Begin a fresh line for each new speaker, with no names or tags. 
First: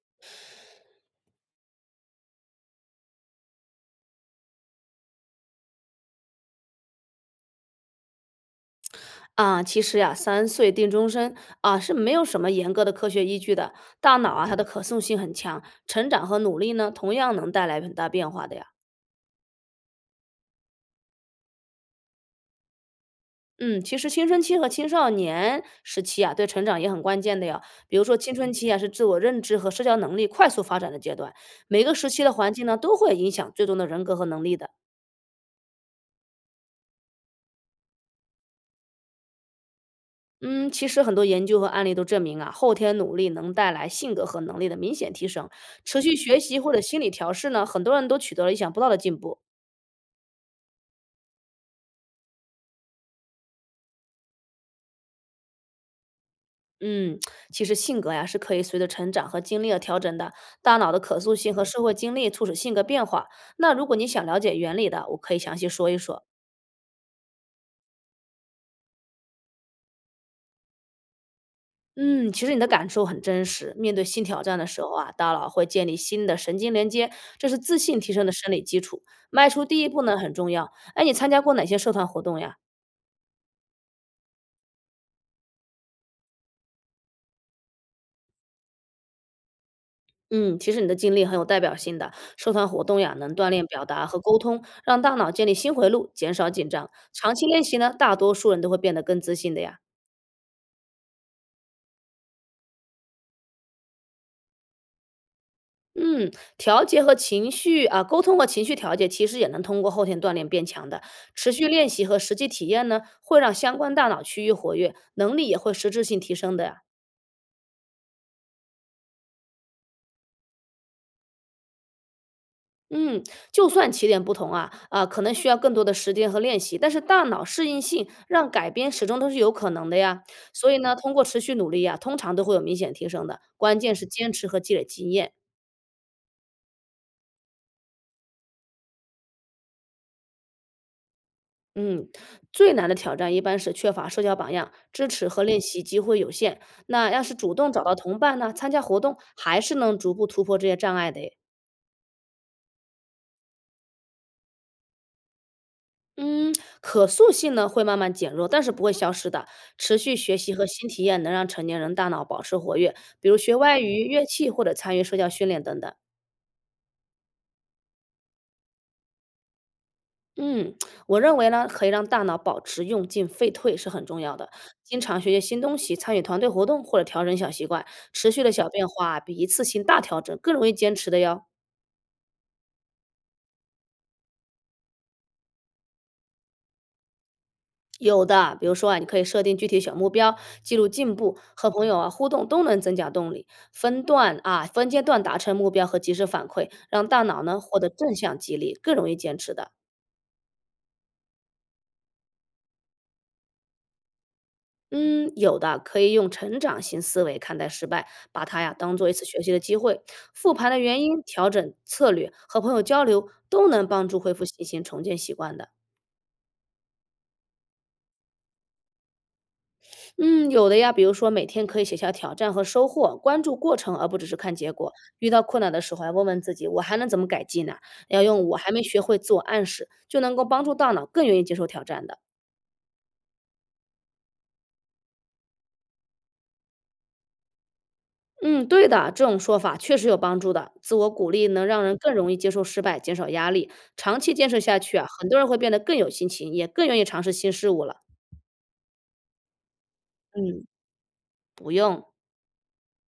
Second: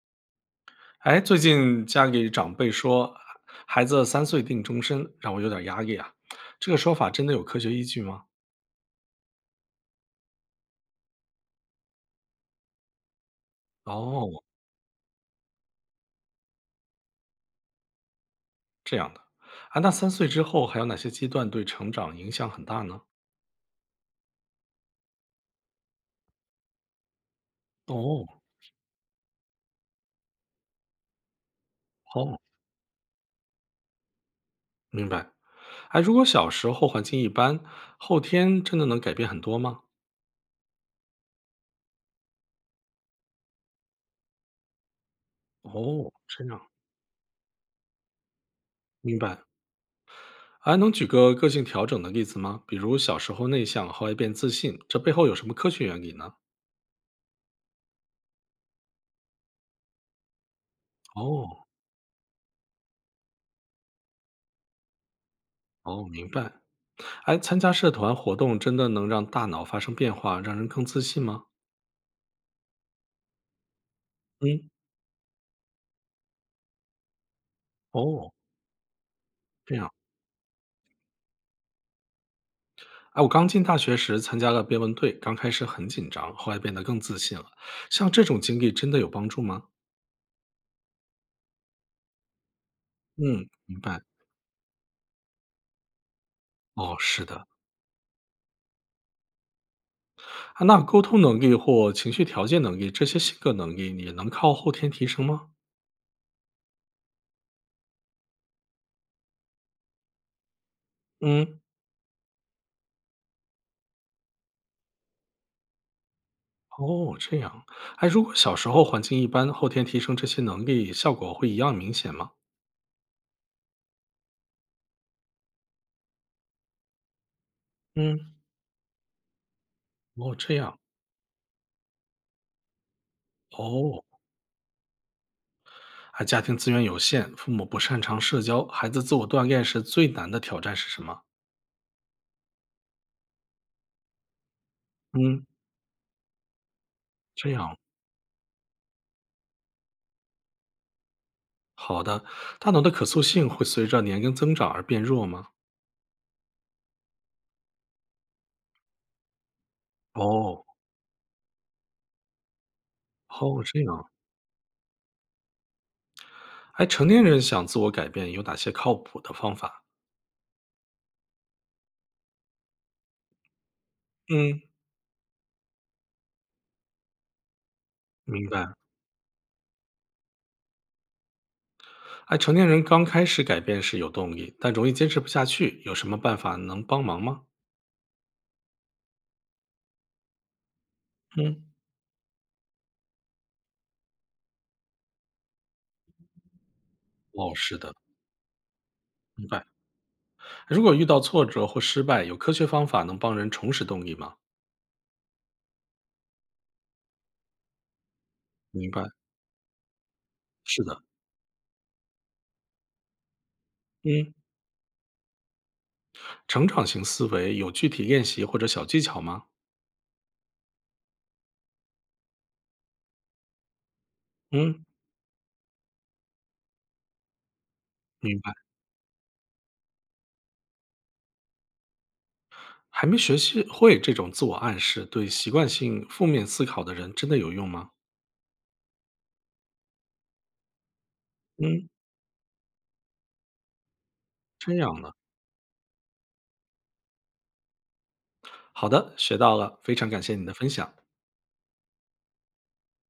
哎，最近家里长辈说，孩子三岁定终身，让我有点压力啊。这个说法真的有科学依据吗？
啊，其实呀，“三岁定终身”啊是没有什么严格的科学依据的。大脑
哦，
啊，它的可塑性很强，成长和努力呢，同样能带来很大变化的呀。
这样的啊，那三岁之后还有哪些阶段对成长影响很大呢？
嗯，其实青春期和青少年时期啊，对成长也很关键的呀。比如说
哦，
青春期啊，是自我认知和社交能力快速发展的阶段，每个时期的
哦，
环境呢，都会影响最终的人格和能力的。
明白。哎，如果小时候环境一般，后天真的能改变很多吗？
嗯，其实很多研究和案例都证明啊，后天努力能带来性格和能力的明显提升。持
哦，
续学
这样，
习或者心理调试呢，很多人都取得了意想不到的
明
进步。
白。哎，能举个个性调整的例子吗？比如小时候内向，后来变自信，这背后有什么科学原理呢？
嗯，其实性格呀是可以随着成长和经历而调整的，大脑的可塑性
哦，
和社会经历促使性格变化。那如果你想了解原理的，我可以详细说一
哦，
说。
明白。哎，参加社团活动真的能让大脑发生变化，让人更自信吗？
嗯，其实你的感受很真实。面对新挑战的
嗯，
时候啊，大脑会建立新的神经连接，这是自信提升
哦，
的生理基础。迈出
这
第一
样。
步呢很重要。哎，你参加过哪些社团活动呀？
哎，我刚进大学时参加了辩论队，刚开始很紧张，后来变得更自信了。像这种经历真的有帮助吗？
嗯，其实你的经历很有代表性的。社团活动呀，能
嗯，
锻炼
明
表
白。
达和沟通，让大脑建立新回路，减少紧张。
哦，是
长期
的。
练习呢，大多数人都会变得更自信的呀。
啊，那沟通能力或情绪调节能力这些性格能力你能靠后天提升吗？
嗯，调节和情绪啊，沟通和情绪调节，其实也能通过后天锻炼变强的。持
嗯，
续练习和实际体验呢，会让相关大脑区域活跃，能力也会实质性提升的呀。
哦，这样。哎，如果小时候环境一般，后天提升这些能力效果会一样明显吗？
嗯，就算起点不同啊，可能需要更多的时间和练习，但是大脑适应性
嗯，
让改编始终都是有可能的呀。
哦，这
所
样。
以呢，通过持续努力呀，通常都会有明显提升的。关键
哦，
是坚持和积累经验。
而家庭资源有限，父母不擅长社交，孩子自我锻炼时最难的挑战是什么？
嗯，最难的挑战一般是缺乏社交榜样，支持和
嗯，
练习机会有限。那要是
这
主动
样，
找到同伴呢，参加活动，还是能逐步突破这些障碍的诶。
好的，大脑的可塑性会随着年龄增长而变弱吗？
嗯，可塑性呢会慢慢减弱，但是不会消失的。持续学习
哦，
和新体验能让成年人大脑保持活跃，比如学
哦，这
外语、
样，
乐器或者参与社交训练等等。
哎，成年人想自我改变有哪些靠谱的方法？
嗯，我认为呢，可以让大脑保持用进废退是很重要的。
嗯，
经常学习新东西，参与团队活动或者调整小习惯，持续
明
的小
白。
变化比一次性大调整更容易坚持的哟。
哎，成年人刚开始改变是有动力，但容易坚持不下去，有什么办法能帮忙吗？
有的，比如说啊，你可以设定具体小目标，记录进步，
嗯，
和朋友啊互动都能增加动力。分段啊，分阶段达成目标和及时反馈，让大脑
哦，
呢
是
获得
的，
正向激励，更容易坚
明
持
白。
的。
如果遇到挫折或失败，有科学方法能帮人重拾动力吗？
嗯，有的可以用成长型思维看待失败，把它呀
明
当
白，
做一次学习的机会，复盘的
是
原
的，
因、调整策略和朋友交流，都能帮助
嗯。
恢复信心、重建习惯的。
成长型思维有具体练习或者小技巧吗？
嗯，有的呀，比如说每天可以写下挑战和收获，关注过程而不只是看结
嗯，
果。遇到困难的时候，还问问自己，我还能怎么改进呢？要
明
用
白。
我还没学会自我暗示，就能够帮助大脑更愿意接受挑战的。
还没学习会这种自我暗示，对习惯性负面思考的人真的有用吗？
嗯，对的，这种说法确实有帮助的。自我鼓励能让
嗯，
人更容易接受失败，减少压力。长期坚持
这
下去
样
啊，
的。
很多人会变得更有心情，也更愿意尝试新事物了。
好的，学到了，非常感谢你的
嗯，
分享。
不用。